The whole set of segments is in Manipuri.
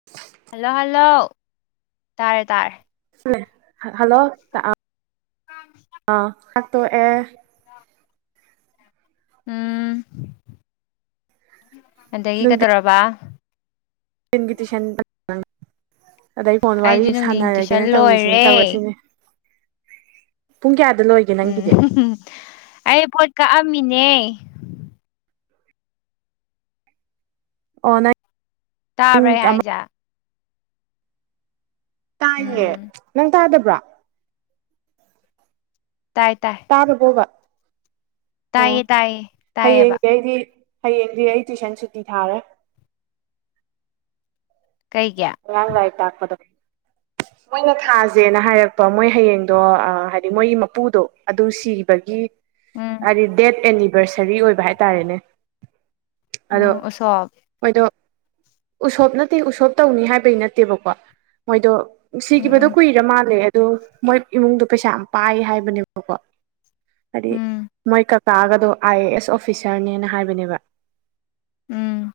[unintelligible] ꯍꯜꯂꯣ ꯍꯜꯂꯣ ꯇꯥꯔꯦ ꯇꯥꯔꯦ ꯍꯜꯂꯣ [unintelligible] ꯑ ꯑꯠꯇꯣ ꯑꯦ ꯎꯝ ꯑꯗꯒꯤ ꯀꯩꯗꯧꯔꯕ ꯒꯤꯇ ꯁꯥꯟ [inaudible] ꯑꯗꯩ ꯀꯣꯟ ꯋꯥꯔꯤ ꯑꯩꯁꯨ ꯅꯨꯡꯊꯤꯟ ꯇꯨꯏꯁꯟ ꯁꯥꯟꯅꯔꯒꯦꯅ ꯇꯧꯔꯤꯁꯤꯅꯦ ꯂꯣꯏꯔꯦ ꯇꯧꯔꯁꯤꯅꯦ ꯄꯨꯡ ꯀꯌꯥꯗ ꯂꯣꯏ ꯎꯝ ꯑꯩ ꯄꯣꯠ ꯀꯛꯑꯝꯃꯤꯅꯦ ꯑꯣꯅ ꯇꯥꯕ꯭ꯔꯥ ꯑꯩ ꯍꯥꯏꯁꯦ ꯇꯥꯏꯌꯦ ꯎꯝ ꯅꯪ ꯇꯥꯗꯕ꯭ꯔꯥ ꯇꯥꯏ ꯇꯥꯏ ꯆꯥꯕ ꯀꯣꯕ ꯑꯣ ꯇꯥꯏꯌꯦ ꯇꯥꯏꯌꯦ ꯇꯥꯏꯌꯦꯕ ꯍꯌꯦꯡꯗꯤ ꯑꯩꯗꯤ ꯍꯌꯦꯡꯗꯤ ꯑꯩ ꯇꯨꯏꯁꯟ ꯁꯨꯇꯤ ꯊꯥꯔꯦ ꯀꯩꯒꯤ ꯑꯉꯥꯡ ꯂꯥꯏꯔꯤꯛ ꯇꯛꯄꯗꯣ ꯃꯣꯏꯅ ꯊꯥꯁꯦꯅ ꯍꯥꯏꯔꯛꯄ ꯃꯣꯏ ꯍꯌꯦꯡꯗꯣ ꯍꯥꯏꯗꯤ ꯃꯣꯏ ꯃꯄꯨꯗꯣ ꯑꯗꯨ ꯁꯤꯕꯒꯤ ꯎꯝ ꯍꯥꯏꯗꯤ ꯗꯦꯠ ꯑꯦꯅꯤꯚꯔꯁꯔꯤ ꯑꯣꯏꯕ ꯍꯥꯏ ꯇꯔꯦꯅꯦ ꯑꯗꯣ ꯎꯝ ꯎꯁꯣꯞ ꯃꯣꯏꯗꯣ ꯎꯁꯣꯞ ꯅꯠꯇꯦ ꯎꯁꯣꯞ ꯇꯧꯅꯤ ꯍꯥꯏꯕꯒꯤ ꯅꯠꯇꯦꯕꯀꯣ ꯃꯣꯏꯗꯣ ꯎꯝ ꯁꯤꯒꯤꯕꯗꯣ ꯎꯝ ꯀꯨꯏꯔ ꯃꯥꯜꯂꯦ ꯑꯗꯨ ꯃꯣꯏ ꯏꯃꯨꯡꯗꯣ ꯄꯩꯁꯥ ꯌꯥꯝ ꯄꯥꯏ ꯍꯥꯏꯕꯅꯦꯕꯀꯣ ꯍꯥꯏꯗꯤ ꯎꯝ ꯃꯣꯏ ꯀꯛ ꯇꯥꯛꯒꯗꯣ ꯑꯥꯏ ꯑꯦ ꯑꯦꯁ ꯑꯣꯐꯤꯁꯥꯔꯅꯦꯅ ꯍꯥꯏꯕꯅꯦꯕ ꯎꯝ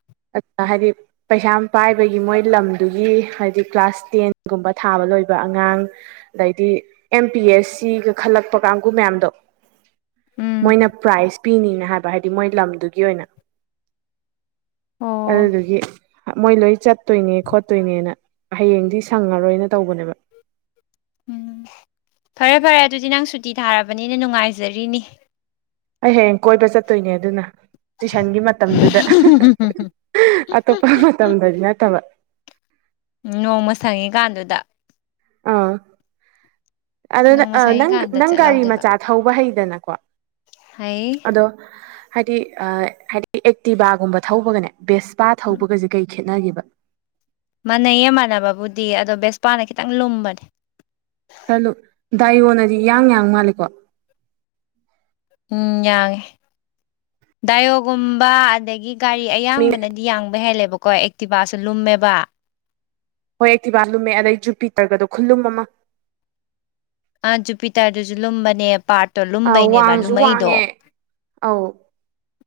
ꯍꯥꯏꯗꯤ ꯄꯩꯁꯥ ꯑꯃ ꯄꯥꯏꯕꯒꯤ ꯃꯣꯏ ꯂꯝꯗꯨꯒꯤ ꯍꯥꯏꯗꯤ ꯀ꯭ꯂꯥꯁ ꯇꯦꯟꯒꯨꯝꯕ ꯊꯥꯕ ꯂꯣꯏꯕ ꯑꯉꯥꯡ ꯑꯗꯩꯗꯤ ꯑꯦꯝ ꯄꯤ ꯑꯦꯁ ꯁꯤꯒ ꯈꯜꯂꯛꯄ ꯀꯥꯡꯕꯨꯨ ꯃꯌꯥꯝꯗꯣ ꯎꯝ ꯃꯣꯏꯅ ꯄ꯭ꯔꯥꯏꯖ ꯄꯤꯅꯤꯅ ꯍꯥꯏꯕ ꯍꯥꯏꯗꯤ ꯃꯣꯏ ꯂꯝꯗꯨꯒꯤ ꯑꯣꯏꯅ ꯑꯣ ꯑꯗꯨꯒꯤ ꯃꯣꯏ ꯂꯣꯏ ꯆꯠ ꯈꯣꯠꯇꯣꯏꯅꯦ ꯈꯣꯠꯇꯣꯏꯅꯦꯅ ꯍꯌꯦꯡꯗꯤ ꯁꯪꯉꯔꯣꯏꯅ ꯇꯧꯕꯅꯦꯕ ꯎꯝ ꯐꯔꯦ ꯐꯔꯦ ꯑꯗꯨꯗꯤ ꯅꯪ ꯁꯨꯇꯤ ꯊꯥꯔꯕꯅꯤꯅ ꯅꯨꯡꯉꯥꯏꯖꯔꯤꯅꯤ ꯑꯩ ꯍꯌꯦꯡ ꯀꯣꯏꯕ ꯆꯠꯇꯣꯏꯅꯦ ꯑꯗꯨꯅ ꯇꯨꯏꯁꯟꯒꯤ ꯃꯇꯝꯗꯨꯗ ꯑꯇꯣꯞꯄ ꯃꯇꯝꯗꯗꯤ ꯅꯠꯇꯕ ꯎ ꯅꯣꯡꯃ ꯁꯪꯉꯤ ꯀꯥꯟꯗꯨꯗ ꯑꯥ ꯑꯗꯣ ꯅꯣꯡꯃ ꯅꯪ ꯁꯪꯉꯤꯀꯥꯟꯗ ꯅꯪ ꯒꯥꯔꯤ ꯆꯠꯍꯧꯗꯣꯏꯕ ꯃꯆꯥ ꯊꯧꯕ ꯍꯩꯗꯅꯀꯣ ꯍꯩ ꯑꯗꯣ ꯍꯥꯏꯗꯤ ꯍꯥꯏꯗꯤ ꯑꯦꯛꯇꯤꯚꯒꯨꯝꯕ ꯊꯧꯕꯒꯅꯦ ꯕꯦꯁꯄꯥ ꯎꯝ ꯊꯧꯕꯒꯁꯦ ꯀꯩ ꯈꯦꯠꯅꯈꯤꯕ ꯃꯥꯟꯅꯩꯌꯦꯃꯥꯟꯅꯕꯕꯨꯗꯤ ꯑꯗꯣ ꯕꯦꯁꯄꯥꯅ ꯈꯤꯇꯪ ꯂꯨꯝꯕꯅꯦ ꯈꯔ ꯂꯨ ꯗꯥꯏꯌꯣꯟꯅꯗꯤ ꯌꯥꯡ ꯌꯥꯡ ꯃꯥꯜꯂꯦꯀꯣ ꯎꯝ ꯌꯥꯡꯉꯦ ꯗꯥꯏꯌꯑꯣꯒꯨꯝꯕ ꯑꯗꯒꯤ ꯒꯥꯔꯤ ꯃꯤ ꯑꯌꯥꯡꯕꯅꯗꯤ ꯌꯥꯡꯕ ꯍꯦꯜꯂꯦꯕꯀꯣ ꯑꯦꯛꯇꯤꯚꯁꯨ ꯂꯨꯝꯃꯦꯕ ꯍꯣꯏ ꯑꯩ ꯇꯤꯕꯥ ꯂꯨꯝꯃꯦ ꯑꯗꯩ ꯖꯨꯄꯤ ꯇꯔꯒꯗꯣ ꯈꯨꯜꯂꯨꯝ ꯑꯃ ꯑ ꯖꯨꯄꯤꯇꯔꯗꯨꯁꯨ ꯂꯨꯝꯕꯅꯦ ꯄꯥꯔꯠ ꯇꯣ ꯑ ꯂꯨꯝꯕꯩꯅꯦꯕ ꯋꯥꯡꯁꯨ ꯂꯨꯝꯃꯛꯩꯗꯣ ꯋꯥꯡꯉꯦ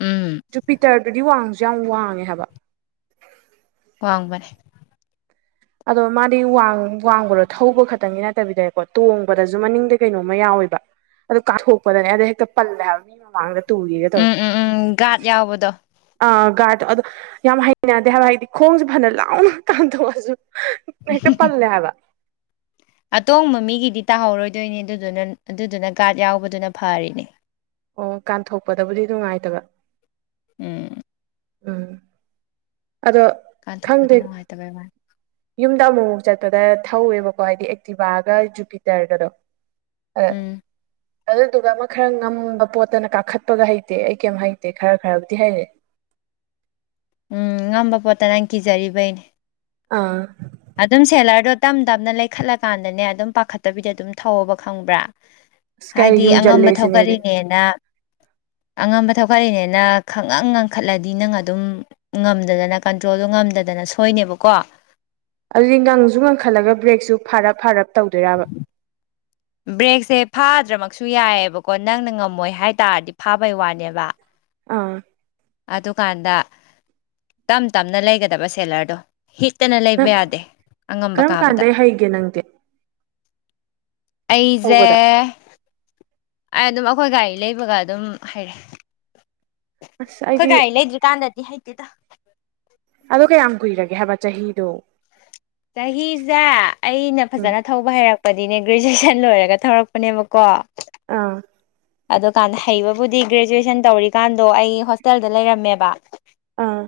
ꯎꯝ ꯨ ꯄꯤꯇꯔꯗꯨꯗꯤ ꯋꯥꯡꯁꯨ ꯌꯥꯝ ꯋꯥꯡꯉꯦ ꯍꯥꯏꯕ ꯋꯥꯡꯕꯅꯦ ꯑꯗꯣ ꯃꯥꯗꯤ ꯋꯥꯡꯕꯔꯣ ꯊꯧꯕ ꯈꯛꯇꯪꯒꯤ ꯅꯠꯇꯕꯤꯗꯏꯦꯀꯣ ꯇꯣꯡꯕꯗꯁꯨ ꯃꯅꯤꯡꯗ ꯀꯩꯅꯣꯝꯃ ꯌꯥꯎꯋꯕ ꯑꯗꯨ ꯀꯥꯊꯣꯛꯄꯗꯅꯦ ꯑꯗ ꯍꯦꯛꯇ ꯄꯜꯂꯦꯕ ꯃꯤ ꯃꯃꯥꯡꯗ ꯇꯨꯒꯦꯒ ꯇꯧꯋꯦ ꯎꯝ ꯎꯝ ꯎꯝ ꯒꯥꯥꯗ ꯌꯥꯎꯕꯗꯣ ꯑꯥ ꯒꯥꯔꯗꯣ ꯑꯗꯣ ꯌꯥꯝ ꯍꯩꯅꯗꯦ ꯍꯥꯏꯕ ꯍꯥꯏꯗꯤ ꯈꯣꯡꯁꯨꯦ ꯐꯅ ꯂꯥꯎꯅ ꯇꯥꯟꯊꯣꯛꯑꯁꯨ ꯍꯦꯛꯇ ꯄꯜꯂꯌꯥꯕ ꯑꯇꯣꯡꯕ ꯃꯤꯒꯤꯗꯤ ꯇꯥꯍꯧꯔꯣꯏꯗꯣꯏꯅꯦ ꯑꯗꯨꯗꯨꯅ ꯑꯗꯨꯗꯨꯅ ꯒꯥꯔꯗ ꯌꯥꯎꯕꯗꯨꯅ ꯐꯔꯤꯅꯦ ꯑꯣ ꯀꯥꯟꯊꯣꯛꯄꯗꯕꯨꯗꯤ ꯅꯨꯡꯉꯥꯏꯇꯕ ꯎꯝ ꯎꯝ ꯑꯗꯣ ꯀꯥꯟꯊꯣꯛꯄꯗ ꯈꯪꯗꯦ ꯅꯨꯡꯉꯥꯏꯇꯕ ꯃꯥꯜꯂꯦ ꯌꯨꯝꯗ ꯑꯃꯨꯛꯃꯨꯛ ꯆꯠꯄꯗ ꯊꯧꯋꯦꯕꯀꯣ ꯍꯥꯏꯗꯤ ꯑꯦꯛꯇꯤꯚꯒ ꯖꯨꯄꯤꯇꯔꯒꯗꯣ ꯑꯣ ꯎꯝ ꯑꯗꯨꯗꯨꯒ ꯑꯃ ꯈꯔ ꯉꯝꯕ ꯄꯣꯠꯇꯅ ꯀꯥꯈꯠꯄꯒ ꯍꯩꯇꯦ ꯑꯩ ꯀꯩꯝ ꯍꯩꯇꯦ ꯈꯔ ꯈꯔꯕꯨꯗꯤ ꯍꯩꯔꯦ ꯎꯝ ꯉꯝꯕ ꯄꯣꯠꯇ ꯅꯪ ꯀꯤꯖꯔꯤꯕꯩꯅꯦ ꯑꯥ ꯑꯗꯨꯝ ꯁꯦꯂꯔꯗꯣ ꯇꯞ ꯇꯞꯅ ꯂꯩꯈꯠꯂꯀꯥꯟꯗꯅꯦ ꯑꯗꯨꯝ ꯄꯥꯈꯠꯇꯕꯤꯗ ꯑꯗꯨꯝ ꯊꯧꯕ ꯈꯪꯕ꯭ꯔꯥ ꯀꯥꯏ ꯌꯨꯝꯖꯜꯂꯦꯁꯤꯅꯦꯔ ꯍꯦꯅ [unintelligible] ꯑꯉꯝꯕ ꯊꯧꯒꯠꯂꯤꯅꯦꯅ ꯈꯪꯉꯪ ꯉꯟꯈꯠꯂꯗꯤ ꯅꯪ ꯑꯗꯨꯝ ꯉꯝꯗꯗꯅ ꯀꯟꯇ꯭ꯔꯣꯜꯗꯣ ꯉꯝꯗꯗꯅ ꯁꯣꯏꯅꯦꯕꯀꯣ ꯑꯗꯨꯗꯤ ꯉꯪꯁꯨ ꯉꯪꯈꯠꯂꯒ ꯕ꯭ꯔꯦꯛꯁꯨ ꯐꯥꯔꯞ ꯐꯥꯔꯞ ꯇꯧꯗꯣꯏꯕ ꯕ꯭ꯔꯦꯛꯁꯦ ꯐꯥꯗ꯭ꯔꯃꯛꯁꯨ ꯌꯥꯏꯑꯕꯀꯣ ꯅꯪꯅ ꯉꯝꯃꯣꯏ ꯍꯥꯏ ꯇꯔꯗꯤ ꯐꯥꯕꯩ ꯋꯥꯅꯦꯕ ꯑꯥ ꯑꯗꯨꯀꯥꯟꯗ ꯇꯞ ꯇꯞꯅ ꯂꯩꯒꯗꯕ ꯁꯦꯂꯔꯗꯣ ꯍꯤꯠꯇꯅ ꯂꯩꯕ ꯅꯪ ꯌꯥꯗꯦ ꯑꯉꯝꯕ ꯀꯔꯝ ꯀꯥꯕꯗ ꯀꯥꯟꯗꯩ ꯍꯩꯒꯦ ꯅꯪꯗꯦ ꯑꯩꯖꯦ ꯊꯧꯕꯗ ꯑꯩ ꯑꯗꯨꯝ ꯑꯩꯈꯣꯏ ꯒꯥꯔꯤ ꯂꯩꯕꯒ ꯑꯗꯨꯝ ꯍꯩꯔꯦ ꯑꯁ ꯑꯩꯈꯣꯏ ꯑꯩꯗꯤ ꯒꯥꯔꯤ ꯂꯩꯗ꯭ꯔꯤꯀꯥꯟꯗꯗꯤ ꯍꯩꯇꯦꯗ ꯑꯗꯣ ꯀꯌꯥꯝ ꯀꯨꯏꯔꯒꯦ ꯍꯥꯏꯕ ꯆꯍꯤꯗꯣ ꯆꯍꯤꯁꯦ ꯑꯩꯅ ꯎꯝ ꯐꯖꯅ ꯊꯧꯕ ꯍꯩꯔꯛꯄꯗꯤꯅꯦ ꯒ꯭ꯔꯦꯖꯨꯑꯦꯁꯟ ꯂꯣꯏꯔꯒ ꯊꯧꯔꯛꯄꯅꯦꯕꯀꯣ ꯑꯥ ꯑꯗꯨꯀꯥꯟꯗ ꯍꯩꯕꯕꯨꯗꯤ ꯒ꯭ꯔꯦꯖꯨꯋꯦꯁꯟ ꯇꯧꯔꯤꯀꯥꯟꯗꯣ ꯑꯩ ꯍꯣꯁꯇꯦꯜꯗ ꯂꯩꯔꯝꯃꯦꯕ ꯑꯥ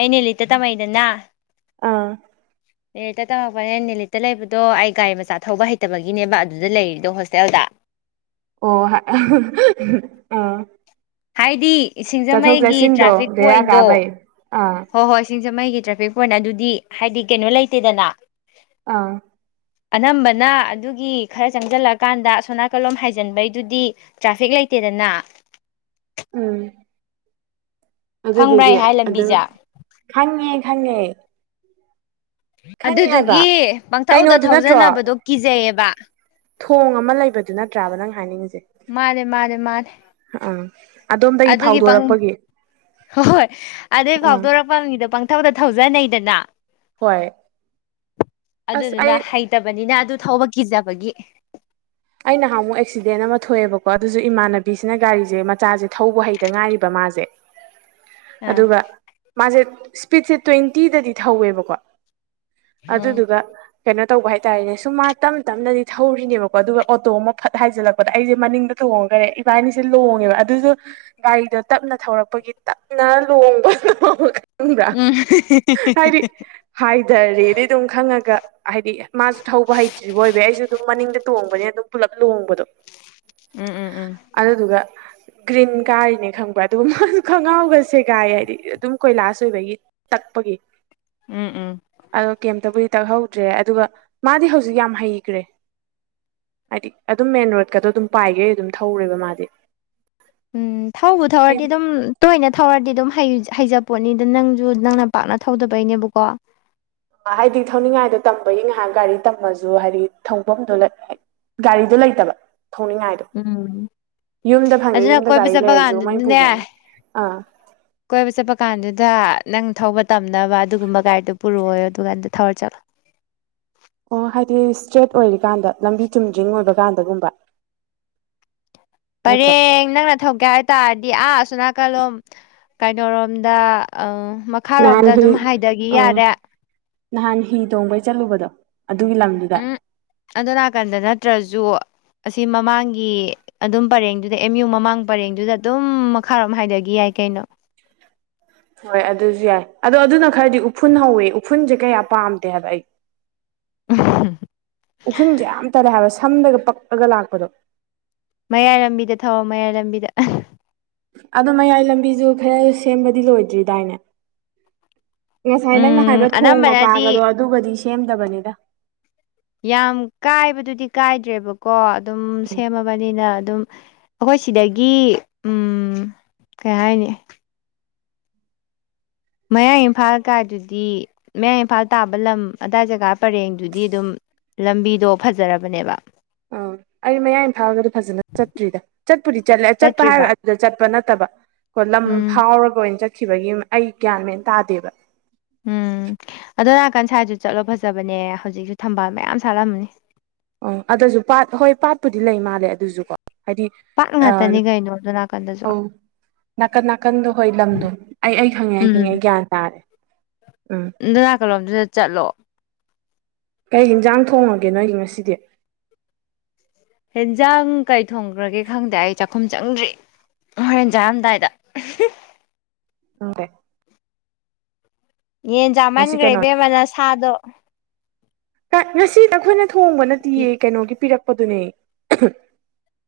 ꯑꯅꯦ ꯂꯩ ꯇ ꯇꯃꯥꯏꯗꯅꯥ ꯑꯥ ꯅꯦꯂꯤꯠꯇ ꯇꯧꯔꯛꯄꯅꯦ ꯅꯦꯂꯤꯠꯇ ꯂꯩꯕꯗꯣ ꯑꯩ ꯒꯥꯔꯤ ꯃꯆꯥ ꯊꯧꯕ ꯍꯩꯇꯕꯒꯤꯅꯦꯕ ꯑꯗꯨꯗ ꯂꯩꯔꯤꯗꯣ ꯍꯣꯁꯇꯦꯜꯗ ꯑꯣ ꯑ ꯍꯥꯏꯗꯤ ꯆꯠꯊꯣꯛ ꯁꯤꯡꯖꯃꯩꯒꯤ ꯆꯁꯤꯟꯗꯣ ꯇ꯭ꯔꯥꯐꯤꯛ ꯕꯦꯔꯥ ꯄꯣꯏꯟꯗꯣ ꯀꯥꯕꯩ ꯑ ꯍꯣꯏ ꯍꯣꯏ ꯁꯤꯡꯖꯃꯩꯒꯤ ꯇ꯭ꯔꯥꯐꯤꯛ ꯄꯣꯏꯟ ꯑꯗꯨꯗꯤ ꯍꯥꯏꯗꯤ ꯀꯩꯅꯣ ꯂꯩꯇꯦꯗꯅ ꯑꯥ ꯑꯅꯝꯕꯅ ꯑꯗꯨꯒꯤ ꯈꯔ ꯆꯪꯖꯜꯂꯛꯀꯥꯟꯗ ꯑꯁꯣꯅꯥꯀꯂꯣꯝ ꯍꯥꯏꯖꯟꯕꯩꯗꯨꯗꯤ ꯇ꯭ꯔꯥꯐꯤꯛ ꯂꯩꯇꯦꯗꯅ ꯎꯝ ꯈꯪꯕ꯭ꯔꯥ ꯑꯩ ꯑꯗꯨꯗꯨꯒꯤ ꯍꯥꯏ ꯑꯗꯨ ꯂꯝꯕꯤꯁꯦ ꯈꯪꯉꯦ ꯈꯪꯉꯦ ꯈꯪꯉꯦ ꯍꯥꯏꯕ ꯑꯗꯨꯗꯨꯒꯤ ꯄꯪꯊꯧꯧꯗ ꯀꯩꯅꯣꯗꯨ ꯅꯠꯇ꯭ꯔꯣ ꯊꯧꯖꯅꯕꯗꯣ ꯀꯤꯖꯩꯌꯦꯕ ꯊꯣꯡ ꯑꯃ ꯂꯩꯕꯗꯨ ꯅꯠꯇ꯭ꯔꯥꯕ ꯅꯪ ꯍꯥꯏꯅꯤꯡꯉꯤꯁꯦ ꯃꯥꯅꯦ ꯃꯥꯅꯦ ꯃꯥꯅꯦ ꯑꯥ ꯑꯗꯣꯝꯗꯒꯤ ꯑꯗꯨꯒꯤ ꯄ ꯍꯣꯏ ꯐꯥꯎꯗꯣꯔꯛꯄꯒꯤ ꯍꯣꯏ ꯑꯗꯨꯏ ꯑꯥ ꯐꯥꯎꯗꯣꯔꯛꯄ ꯃꯤꯗ ꯄꯪꯊꯧꯗ ꯊꯧꯖꯅꯩꯗꯅ ꯍꯣꯏ ꯑꯁ ꯑꯗꯨꯗꯨꯅ ꯑꯩ ꯍ ꯐꯠꯇꯕꯅꯤꯅ ꯑꯗꯨ ꯊꯧꯕ ꯀꯤꯖꯕꯒꯤ ꯑꯩ ꯅꯍꯥꯟ ꯑꯃꯨꯛ ꯑꯦꯛꯁꯤꯗꯦꯟ ꯑꯃ ꯊꯣꯛꯑꯦꯕꯀꯣ ꯑꯗꯨꯁꯨ ꯏꯃꯥꯟꯅꯕꯤꯁꯤꯅ ꯒꯥꯔꯤꯁꯦ ꯃꯆꯥꯁꯦ ꯊꯧꯕ ꯍꯩꯇ ꯉꯥꯏꯔꯤꯕ ꯃꯥꯁꯦ [unintelligible] ꯑꯥ ꯑꯗꯨꯒ ꯃꯥꯁꯦ ꯏꯁꯄꯤꯠꯁꯦ ꯇ꯭ꯋꯦꯟꯇꯤꯗꯗꯤ ꯊꯧꯋꯦꯕꯀꯣ ꯎꯝ ꯑꯗꯨꯗꯨꯒ ꯀꯩꯅꯣ ꯇꯧꯕ ꯍꯥꯏꯇꯥꯔꯦꯅꯦ ꯁꯨꯝ ꯃꯥ ꯇꯞ ꯇꯞꯅꯗꯤ ꯊꯧꯔꯤꯅꯦꯕꯀꯣ ꯣ ꯑꯗꯨꯒ ꯑꯣꯇꯣ ꯑꯃ ꯐꯠ ꯍꯥꯏꯖꯤꯜꯂꯛꯄꯗ ꯑꯩꯁꯦ ꯃꯅꯤꯡꯗ ꯊꯣꯡꯉꯒꯔꯦ ꯏꯕꯥꯏꯅꯤꯁꯦ ꯂꯣꯡꯉꯦꯕ ꯑꯗꯨꯁꯨ ꯒꯥꯔꯤꯗꯣ ꯇꯞꯅ ꯊꯧꯔꯛꯄꯒꯤ ꯇꯞꯅ ꯂꯨꯍꯕ ꯂ ꯎꯗ ꯑꯔꯤ ꯍꯥꯏꯊꯔꯦ ꯑꯗꯨ ꯑꯗꯨꯝ ꯈꯪꯉꯒ ꯍꯥꯏꯗꯤ ꯃꯥꯁꯨ ꯊꯧꯕ ꯍꯩꯇ꯭ꯔꯤꯕ ꯑꯣꯏꯕ ꯑꯩꯁꯨ ꯑꯗꯨꯝ ꯃꯅꯤꯡꯗ ꯇꯣꯡꯕꯅꯦ ꯑꯗꯨꯝ ꯄꯨꯂꯞ ꯂꯣꯡꯕꯗꯣ ꯑꯗꯨꯗꯨꯒ ꯒ꯭ꯔꯤꯟ ꯀꯥꯔꯤꯅꯦ ꯈꯪꯕ ꯑꯗꯨꯒ ꯈꯣꯡꯒꯥꯎꯒ ꯁꯦꯒꯥꯏ ꯍꯥꯏꯗꯤ ꯑꯗꯨꯝ ꯀꯈꯣꯏ ꯂꯥꯁ ꯑꯣꯏꯕꯒꯤ ꯇꯛꯄꯒꯤ ꯎꯝ ꯎꯝ ꯑꯗꯣ ꯀꯩꯝꯇꯕꯨꯗꯤ ꯇꯛꯍꯧꯗ꯭ꯔꯦ ꯑꯗꯨꯒ ꯃꯥꯗꯤ ꯍꯧꯖꯤꯛ ꯌꯥꯝ ꯍꯩꯈ꯭ꯔꯦ ꯍꯥꯏꯗꯤ ꯑꯗꯨꯝ ꯃꯦꯟ ꯔꯣꯗꯀꯗꯣ ꯑꯗꯨꯝ ꯄꯥꯏꯒꯦꯩ ꯑꯗꯨꯝ ꯊꯧꯔꯦꯕ ꯃꯥꯗꯤ ꯎꯝ ꯊꯧꯕ ꯊꯧꯔꯗꯤ ꯑꯗꯨꯝ ꯇꯣꯏꯅ ꯊꯧꯔꯗꯤ ꯑꯗꯨꯝ ꯍꯩꯖꯄꯣꯠꯅꯤꯗ ꯅꯪꯁꯨ ꯅꯪꯅ ꯄꯥꯛꯅ ꯊꯧꯗꯕꯩꯅꯦꯕꯀꯣ ꯍꯥꯏꯗꯤ ꯊꯧꯅꯤꯡꯉꯥꯏꯗ ꯇꯝꯕꯒꯤ ꯉꯥꯏꯍꯥꯛ ꯒꯥꯔꯤ ꯇꯝꯃꯁꯨ ꯍꯥꯏꯗꯤ ꯊꯧꯐꯝꯗꯣ ꯒꯥꯔꯤꯗꯨꯣ ꯂꯩꯇꯕ ꯊꯧꯅꯤꯡꯉꯥꯏ ꯎꯝ ꯌꯨꯝꯗ ꯐꯪꯉꯤ ꯑꯗꯨꯅ ꯌꯨꯝꯗ ꯀꯣꯏꯕ ꯒꯥꯔꯤ ꯆꯠꯄ ꯂꯩꯔꯁꯨ ꯃꯥꯏ ꯀꯥꯟꯗꯨꯗꯅꯦ ꯄꯨꯈ꯭ꯔꯅꯤ ꯑꯥ ꯀꯣꯏꯕ ꯆꯠꯄ ꯀꯥꯟꯗꯨꯗ ꯅꯪ ꯊꯧꯕ ꯇꯝꯅꯕ ꯑꯗꯨꯒꯨꯝꯕ ꯒꯥꯔꯤꯗꯨꯣ ꯄꯨꯔꯛꯑꯣ ꯑꯗꯨꯒ ꯀꯥꯟꯗ ꯊꯧꯔ ꯆꯠꯂꯣ ꯑꯣ ꯍꯥꯏꯗꯤ ꯏꯁꯇ꯭ꯔꯦꯠ ꯑꯣꯏꯔꯤꯀꯥꯟꯗ ꯂꯝꯕꯤ ꯆꯨꯝꯗ꯭ꯔꯤꯡ ꯑꯣꯏꯕ ꯀꯥꯟꯗꯒꯨꯝꯕ ꯅꯠꯇ꯭ꯔꯣ ꯐꯔꯦꯡ ꯅꯪꯅ ꯊꯧꯒꯦ ꯍꯥꯏ ꯇꯥꯔꯗꯤ ꯑꯥ ꯑꯁꯣ ꯅꯥꯀꯜꯂꯣꯝ ꯀꯩꯅꯣꯔꯣꯝꯗ ꯅꯍꯥꯟ ꯈꯥꯔꯣꯝꯗ ꯍꯤ ꯑꯗꯨꯝ ꯍꯥꯏꯊꯈꯤ ꯑꯥ ꯌꯥꯔꯦ ꯅꯍꯥꯟ ꯍꯤ ꯇꯣꯡꯕꯩ ꯆꯠꯂꯨꯕꯗꯣ ꯑꯗꯨꯒꯤ ꯂꯪ ꯎꯝ ꯑꯗꯣ ꯅꯥꯀꯟꯗ ꯅꯠꯇ꯭ꯔꯁꯨ ꯑꯁꯤ ꯃꯃꯥꯡꯒꯤ ꯑꯗꯨꯝ ꯄꯔꯦꯡꯗꯨꯗ ꯑꯦꯝ ꯌꯨ ꯃꯃꯥꯡ ꯄꯔꯦꯡꯗꯨꯗ ꯑꯗꯨꯝ ꯃꯈꯥꯔꯣꯝ ꯍꯥꯏꯗꯒꯤ ꯌꯥꯏ ꯀꯩꯅꯣ ꯍꯣꯏ ꯑꯗꯨꯖꯨ ꯌꯥꯏ ꯑꯗꯣ ꯑꯗꯨꯅ ꯈꯔꯗꯤ ꯎꯐꯨꯟ ꯍꯧꯋꯦ ꯎꯐꯨꯟꯖꯦ ꯀꯌꯥ ꯄꯥꯝꯗꯦ ꯍꯥꯏꯕ ꯑꯩ ꯎꯐꯨꯟꯖꯦ ꯌꯥꯝ ꯇꯜꯂꯦ ꯍꯥꯏꯕ ꯁꯝꯗꯒ ꯄꯛꯑꯒ ꯂꯥꯛꯄꯗꯣ ꯃꯌꯥꯏ ꯂꯝꯕꯤꯗ ꯊꯧꯋꯣ ꯃꯌꯥꯏ ꯂꯝꯕꯤꯗ ꯑꯗꯣ ꯃꯌꯥꯏ ꯂꯝꯕꯤꯖꯨ ꯈꯔ ꯁꯦꯝꯕꯗꯤ ꯂꯣꯏꯗ꯭ꯔꯤꯗꯥꯏꯅꯦ ꯉꯁꯥꯏ ꯅꯪꯅ ꯎꯝ ꯍꯥꯏꯕ ꯊꯣꯡ ꯑꯅꯝꯕꯅꯗꯤ ꯃꯄꯥꯒꯗꯣ ꯑꯗꯨꯒꯗꯤ ꯁꯦꯝꯗꯕꯅꯤꯗ ꯌꯥꯝ ꯀꯥꯏꯕꯗꯨꯗꯤ ꯀꯥꯏꯗ꯭ꯔꯦꯕꯀꯣ ꯑꯗꯨꯝ ꯁꯦꯝꯃꯕꯅꯤꯅ ꯑꯗꯨꯝ ꯑꯩꯈꯣꯏ ꯁꯤꯗꯒꯤ ꯎꯝ ꯀꯩ ꯍꯥꯏꯅꯤ ꯃꯌꯥꯡ ꯏꯝꯐꯥꯜ ꯀꯥꯏꯗꯨꯗꯤ ꯃꯌꯥꯡ ꯏꯝꯐꯥꯜ ꯇꯥꯕ ꯂꯝ ꯑꯗꯥꯏ ꯖꯒꯥ ꯄꯔꯦꯡꯗꯨꯗꯤ ꯑꯗꯨꯝ ꯂꯝꯕꯤꯗꯣ ꯐꯖꯔꯕꯅꯦꯕ ꯑ ꯑꯩ ꯃꯌꯥꯏ ꯏꯝꯐꯥꯜꯒꯗꯤ ꯐꯖꯅ ꯆꯠꯇ꯭ꯔꯤꯗ ꯆꯠꯄꯨꯗꯤ ꯆꯠꯂꯦ ꯆꯠꯄ ꯍꯥꯏꯔ ꯆꯠꯇ꯭ꯔꯤꯕ ꯑꯗꯨꯗ ꯆꯠꯄ ꯅꯠꯇꯕ ꯀꯣ ꯂꯝ ꯎꯝ ꯐꯥꯎꯔꯒ ꯑꯣꯏꯅ ꯆꯠꯈꯤꯕꯒꯤ ꯑꯩ ꯒ꯭ꯌꯥꯟ ꯃꯦꯟ ꯇꯥꯗꯦꯕ ꯎꯝ ꯑꯗꯣ ꯅꯥꯀꯟ ꯁꯥꯏꯠꯆꯨ ꯆꯠꯂꯣ ꯐꯖꯕꯅꯦ ꯍꯧꯖꯤꯛꯁꯨ ꯊꯝꯕꯥꯜ ꯃꯌꯥꯝ ꯁꯥꯠꯂꯝꯃꯅꯤ ꯑ ꯑꯗꯨꯖꯨ ꯄꯥꯠ ꯍꯣꯏ ꯄꯥꯠꯄꯨꯗꯤ ꯂꯩ ꯃꯥꯜꯂꯦ ꯑꯗꯨꯖꯨ ꯀꯣ ꯄꯥꯠ ꯉꯥꯛꯇꯅꯤ ꯀꯩꯅꯣ ꯑꯗꯨ ꯅꯥꯀꯟꯗꯖꯨ ꯑꯧ ꯅꯥꯀꯟ ꯅꯥꯀꯟꯗꯣ ꯍꯣꯏ ꯂꯝꯗꯣ ꯑꯩ ꯑꯩ ꯈꯪꯉꯦ ꯑꯩ ꯈꯪꯉꯦ ꯎꯝ ꯑꯩ ꯒ꯭ꯌꯥꯟ ꯇꯥꯔꯦ ꯎꯝ ꯑꯗꯨ ꯅꯥꯀꯟꯂꯣꯝꯗꯨꯗ ꯆꯠꯂꯣ ꯀꯩ ꯏꯤꯟꯖꯥꯡ ꯊꯣꯡꯉꯒꯦ ꯅꯣꯏꯒꯤ ꯉꯁꯤꯗꯤ ꯍꯦꯟꯖꯥꯡ ꯀꯩ ꯊꯣꯡꯈ꯭ꯔꯒꯦ ꯈꯪꯗꯦ ꯑꯩ ꯆꯥꯛꯈꯨꯝ ꯆꯪꯗ꯭ꯔꯤ ꯍꯣꯔꯦꯟ ꯆꯥꯔꯝꯗꯥꯏꯗ [unintelligible] ꯌꯦꯟ ꯉꯁꯤ ꯆꯥꯝꯃꯟꯒ꯭ꯔꯦ ꯀꯩꯅꯣ ꯏꯕꯦꯝꯃ ꯅꯁꯥꯗꯣ ꯉꯁꯤ ꯅꯈꯣꯏꯅ ꯊꯣꯡꯕ ꯅꯠꯇꯤꯌꯦ ꯀꯩꯅꯣꯒꯤ ꯄꯤꯔꯛꯄꯗꯨꯅꯦ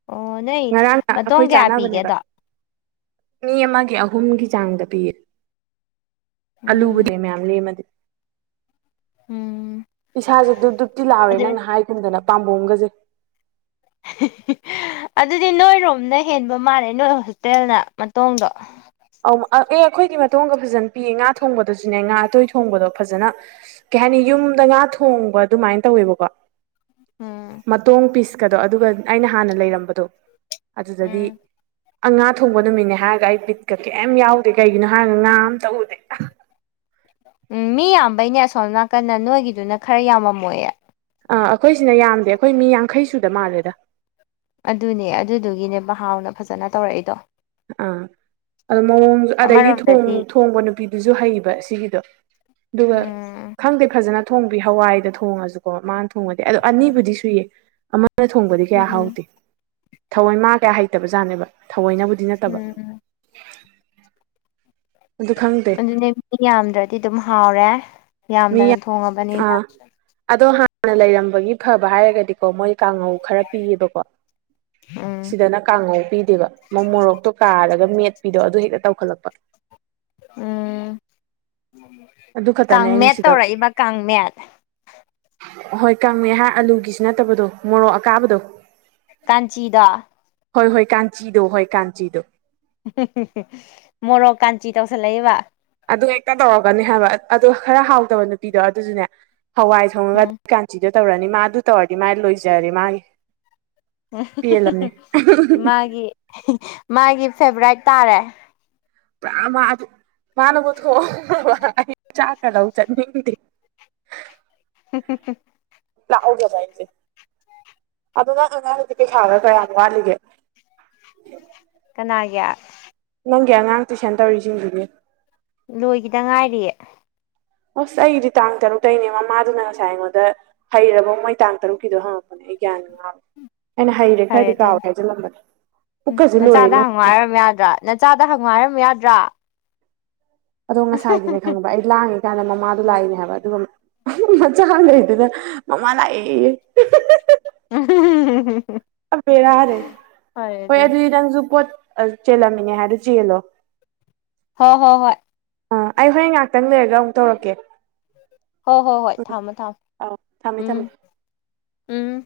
ꯑꯣ ꯅꯣꯏ ꯉꯔꯥꯡꯅ ꯃꯇꯣꯡ ꯑꯩꯈꯣꯏ ꯀꯌꯥ ꯆꯥꯅꯕꯅꯦꯕ ꯄꯤꯒꯦꯗꯣ ꯃꯤ ꯑꯃꯒꯤ ꯑꯍꯨꯝꯒꯤ ꯆꯥꯡꯗ ꯄꯤꯌꯦ ꯎꯝ ꯑꯂꯨꯕꯨꯗꯤ ꯃꯌꯥꯝ ꯂꯦꯝꯃꯗꯤ ꯎꯝ ꯏꯁꯥꯖꯦ ꯗꯨꯞ ꯗꯨꯞꯇꯤ ꯂꯥꯎꯔꯦ ꯑꯗꯨ ꯅꯪꯅ ꯍꯥꯏꯒꯨꯝꯗꯅ ꯄꯥꯝꯕꯣꯝꯒꯖꯦ ꯑꯗꯨꯗꯤ ꯅꯣꯏꯔꯣꯝꯅ ꯍꯦꯟꯕ ꯃꯥꯜꯂꯦ ꯅꯣꯏ ꯍꯣꯁꯇꯦꯜꯅ ꯃꯇꯣꯡꯗꯣ ꯑꯧ ꯑ ꯑꯦ ꯑꯩꯈꯣꯏꯗꯤ ꯃꯇꯣꯡꯒ ꯐꯖꯅ ꯄꯤꯌꯦ ꯉꯥ ꯊꯣꯡꯕꯗꯁꯨꯅꯦ ꯉꯥ ꯑꯇꯣꯏ ꯊꯣꯡꯕꯗꯣ ꯐꯖꯅ ꯀꯩ ꯍꯥꯏꯅꯤ ꯌꯨꯝꯗ ꯉꯥ ꯊꯣꯡꯕ ꯑꯗꯨꯃꯥꯏꯟ ꯇꯧꯋꯦꯕꯀꯣ ꯎꯝ ꯇꯣꯡ ꯄꯤꯁꯀꯗꯣ ꯑꯗꯨꯒ ꯑꯩꯅ ꯍꯥꯟꯅ ꯂꯩꯔꯝꯕꯗꯣ ꯑꯗꯨꯗꯗꯤ ꯎꯝ ꯑ ꯉꯥ ꯊꯣꯡꯕ ꯅꯨꯃꯤꯠꯅꯦ ꯍꯥꯏꯔꯒ ꯑꯩ ꯕꯤꯠꯀ ꯀꯩꯝ ꯌꯥꯎꯗꯦ ꯀꯩꯒꯤꯅꯣ ꯍꯥꯏꯔꯒ ꯉꯥ ꯑꯃꯇ ꯎꯗꯦ ꯎꯝ ꯃꯤ ꯌꯥꯝꯕꯩꯅꯦ ꯑꯁꯣꯝ ꯅꯥꯀꯟꯗ ꯅꯣꯏꯒꯤꯗꯨꯅ ꯈꯔ ꯌꯥꯝꯃꯝꯃꯣꯏꯌꯦ ꯑꯥ ꯑꯩꯈꯣꯏꯁꯤꯅ ꯌꯥꯝꯗꯦ ꯑꯩꯈꯣꯏ ꯃꯤ ꯌꯥꯡꯈꯩ ꯁꯨꯗ ꯃꯥꯜꯂꯦꯗ ꯑꯗꯨꯅꯦ ꯑꯗꯨꯗꯨꯒꯤꯅꯦꯕ ꯍꯥꯎꯅ ꯐꯖꯅ ꯇꯧꯔꯛꯏꯗꯣ ꯑꯥ ꯑꯗꯣ ꯃꯑꯣꯡ ꯑꯗꯩꯗꯤ ꯊꯣꯡ ꯑꯃꯔꯣꯝꯗꯗꯤ ꯊꯣꯡꯕ ꯅꯨꯄꯤꯗꯨꯖꯨ ꯍꯩꯕ ꯁꯤꯒꯤꯗꯣ ꯑꯗꯨꯒ ꯎꯝ ꯈꯪꯗꯦ ꯐꯖꯅ ꯊꯣꯡꯕꯤ ꯍꯋꯥꯏꯇ ꯊꯣꯡꯉꯖꯨꯀꯣ ꯃꯥꯅ ꯊꯣꯡꯉꯗꯤ ꯑꯗꯣ ꯑꯅꯤꯕꯨꯗꯤ ꯁꯨꯏꯌꯦ ꯑꯃ ꯑꯗꯨꯅ ꯊꯣꯡꯕꯗꯤ ꯀꯌꯥ ꯎꯝ ꯍꯥꯎꯇꯦ ꯊꯑꯣꯏ ꯃꯥ ꯀꯌꯥ ꯍꯩꯇꯕꯖꯥꯠꯅꯦꯕ ꯊꯑꯣꯏꯅꯕꯨꯗꯤ ꯅꯠ ꯎꯝ ꯎꯝ ꯑꯗꯨ ꯈꯪ ꯑꯗꯨꯅꯦ ꯃꯤ ꯌꯥꯝꯗ꯭ꯔꯗꯤ ꯑꯗꯨꯝ ꯍꯥꯎꯔꯦ ꯃꯤ ꯌꯥꯝꯗꯅ ꯊꯣꯡꯉꯕꯅꯤꯅ ꯑꯥ ꯑꯗꯣ ꯍꯥꯟꯅ ꯂꯩꯔꯝꯕꯒꯤ ꯐꯕ ꯍꯥꯏꯔꯒꯗꯤ ꯀꯣ ꯃꯣꯏ ꯀꯥꯡꯉꯧ ꯈꯔ ꯄꯤꯌꯦꯕꯀꯣ ꯎꯝ ꯁꯤꯗꯅ ꯀꯥꯡꯉꯧ ꯄꯤꯗꯦꯕ ꯃ ꯃꯣꯔꯣꯛꯇꯣ ꯀꯥꯔꯒ ꯃꯦꯠꯄꯤꯗꯣ ꯑꯗꯨ ꯍꯦꯛꯇ ꯇꯧꯈꯠꯂꯛꯄ ꯎꯝ ꯑꯗꯨ ꯈꯛꯇꯅꯦ ꯑꯩꯅ ꯀꯥꯡꯃꯦꯠ ꯁꯤꯗ ꯇꯧꯔꯛꯏꯕ ꯀꯥꯡꯃꯦꯠ ꯍꯣꯏ ꯀꯥꯡꯃꯦꯠ ꯍꯥꯏꯔ ꯑꯂꯨꯒꯤꯁꯨ ꯅꯠꯇꯕꯗꯣ ꯃꯣꯔꯣꯛ ꯑꯀꯥꯕꯗꯣ ꯀꯥꯟꯆꯤꯗꯣ ꯍꯣꯏ ꯍꯣꯏ ꯀꯥꯟꯆꯤꯗꯣ ꯍꯣꯏ ꯀꯥꯟꯆꯤꯗꯣ ꯃꯣꯔꯣꯛ ꯀꯥꯟꯆꯤ ꯇꯧꯁꯜꯂꯛꯏꯕ ꯑꯗꯨ ꯍꯦꯛꯇ ꯇꯧꯔꯒꯅꯤ ꯍꯥꯏꯕ ꯑꯗꯨ ꯈꯔ ꯍꯥꯎꯗꯕ ꯅꯨꯄꯤꯗꯣ ꯑꯗꯨꯁꯨꯅꯦ ꯍꯋꯥꯏ ꯊꯣꯡꯉꯒ ꯎꯝ ꯑꯗꯨ ꯀꯥꯟꯆꯤꯗ ꯇꯧꯔꯅꯤ ꯃꯥ ꯑꯗꯨ ꯇꯧꯔꯗꯤ ꯃꯥꯥꯏ ꯂꯣꯏꯖꯔꯦ ꯃꯥꯒꯤ ꯄꯦꯜꯂꯝꯅꯦ ꯃꯥꯒꯤ ꯃꯥꯒꯤ ꯐꯦꯚꯔꯥꯏꯠ ꯇꯥꯔꯦ ꯭ꯔꯝ ꯑꯗꯨ ꯃꯥꯅꯃꯗꯨ ꯍ ꯆꯥ ꯀꯧ ꯆ ꯅꯤꯡꯗꯤ ꯎꯝ ꯎꯝ ꯎ ꯂꯥꯛꯍꯧꯒꯦꯕ ꯑꯁꯦ ꯑꯗꯨꯣ ꯅꯪ ꯑꯉꯥꯡꯗꯤ ꯄꯩꯁꯥꯒ ꯀꯌꯥꯝ ꯋꯥꯠꯂꯤꯒꯦ ꯀꯅꯥꯒꯤ ꯅꯪꯒꯤ ꯑꯉꯥꯡ ꯇꯨꯏꯁꯟ ꯇꯧꯔꯤꯁꯤꯡꯗꯨꯅꯦ ꯂꯣꯏꯈꯤꯗ ꯉꯥꯏꯔꯤꯌꯦ ꯑꯣꯁ ꯑꯩꯗꯤ ꯇꯥꯡ ꯇꯔꯨꯛꯇꯩꯒꯤꯅꯦ ꯃꯃꯥꯗꯨꯅ ꯉꯁꯥꯏꯉꯣꯟꯗ ꯍꯩꯔꯕꯥꯎ ꯃꯩ ꯇꯥꯡ ꯇꯔꯨꯛꯀꯤꯗꯣ ꯍꯪꯉꯄꯅꯦ ꯑꯩ ꯒꯌꯥꯟꯉꯦ ꯑꯩꯅ ꯍꯩꯔꯦ ꯐꯔꯦ ꯈꯔꯗꯤ ꯑꯗꯨ ꯀꯥꯎꯋꯦ ꯍꯥꯏꯖꯤꯜꯂꯝꯕꯅꯦ ꯄꯨꯛꯀꯁꯤ ꯂꯣꯏꯔꯦ ꯅ ꯍꯪꯉꯥꯏꯔꯝ ꯌꯥꯗ꯭ꯔꯥ ꯅꯆꯥꯗ ꯍꯪꯉꯥꯏꯔꯝ ꯌꯥꯗ꯭ꯔꯥ ꯑꯗꯣ ꯉꯁꯥꯏꯒꯤꯅꯦ ꯈꯪꯕ ꯑꯩ ꯂꯥꯡꯉꯤ ꯀꯥꯟꯗ ꯃꯃꯥꯗꯣ ꯎꯝ ꯂꯥꯛꯏꯅꯦ ꯍꯥꯏꯕ ꯑꯗꯨꯒ ꯃꯆꯥ ꯑꯃ ꯂꯩꯗꯨꯅ ꯃꯃꯥ ꯂꯥꯛꯑꯦ ꯎꯝ ꯐꯦꯔ ꯍꯔꯦ ꯐꯔꯦ ꯑꯗꯨꯗꯤ ꯍꯗꯤ ꯅꯪꯁꯨ ꯄꯣꯠ ꯆꯦꯜꯂꯝꯃꯤꯅꯦ ꯍꯥꯏꯗꯣ ꯆꯦꯜꯂꯣ ꯍꯣꯏ ꯍꯣ ꯍꯣꯏ ꯑꯥ ꯑꯩ ꯍꯣꯔꯦꯟ ꯉꯥꯏꯍꯥꯛꯇꯪ ꯂꯩꯔꯒ ꯑꯃꯨꯛ ꯇꯧꯔꯛꯀꯦ ꯍꯣꯏ ꯍꯣꯏ ꯍꯣꯏ ꯊꯝꯃꯣ ꯊꯝꯃꯣ ꯑꯧ ꯊꯝꯃꯦ ꯊꯝꯃꯦ ꯎꯝ ꯎꯝ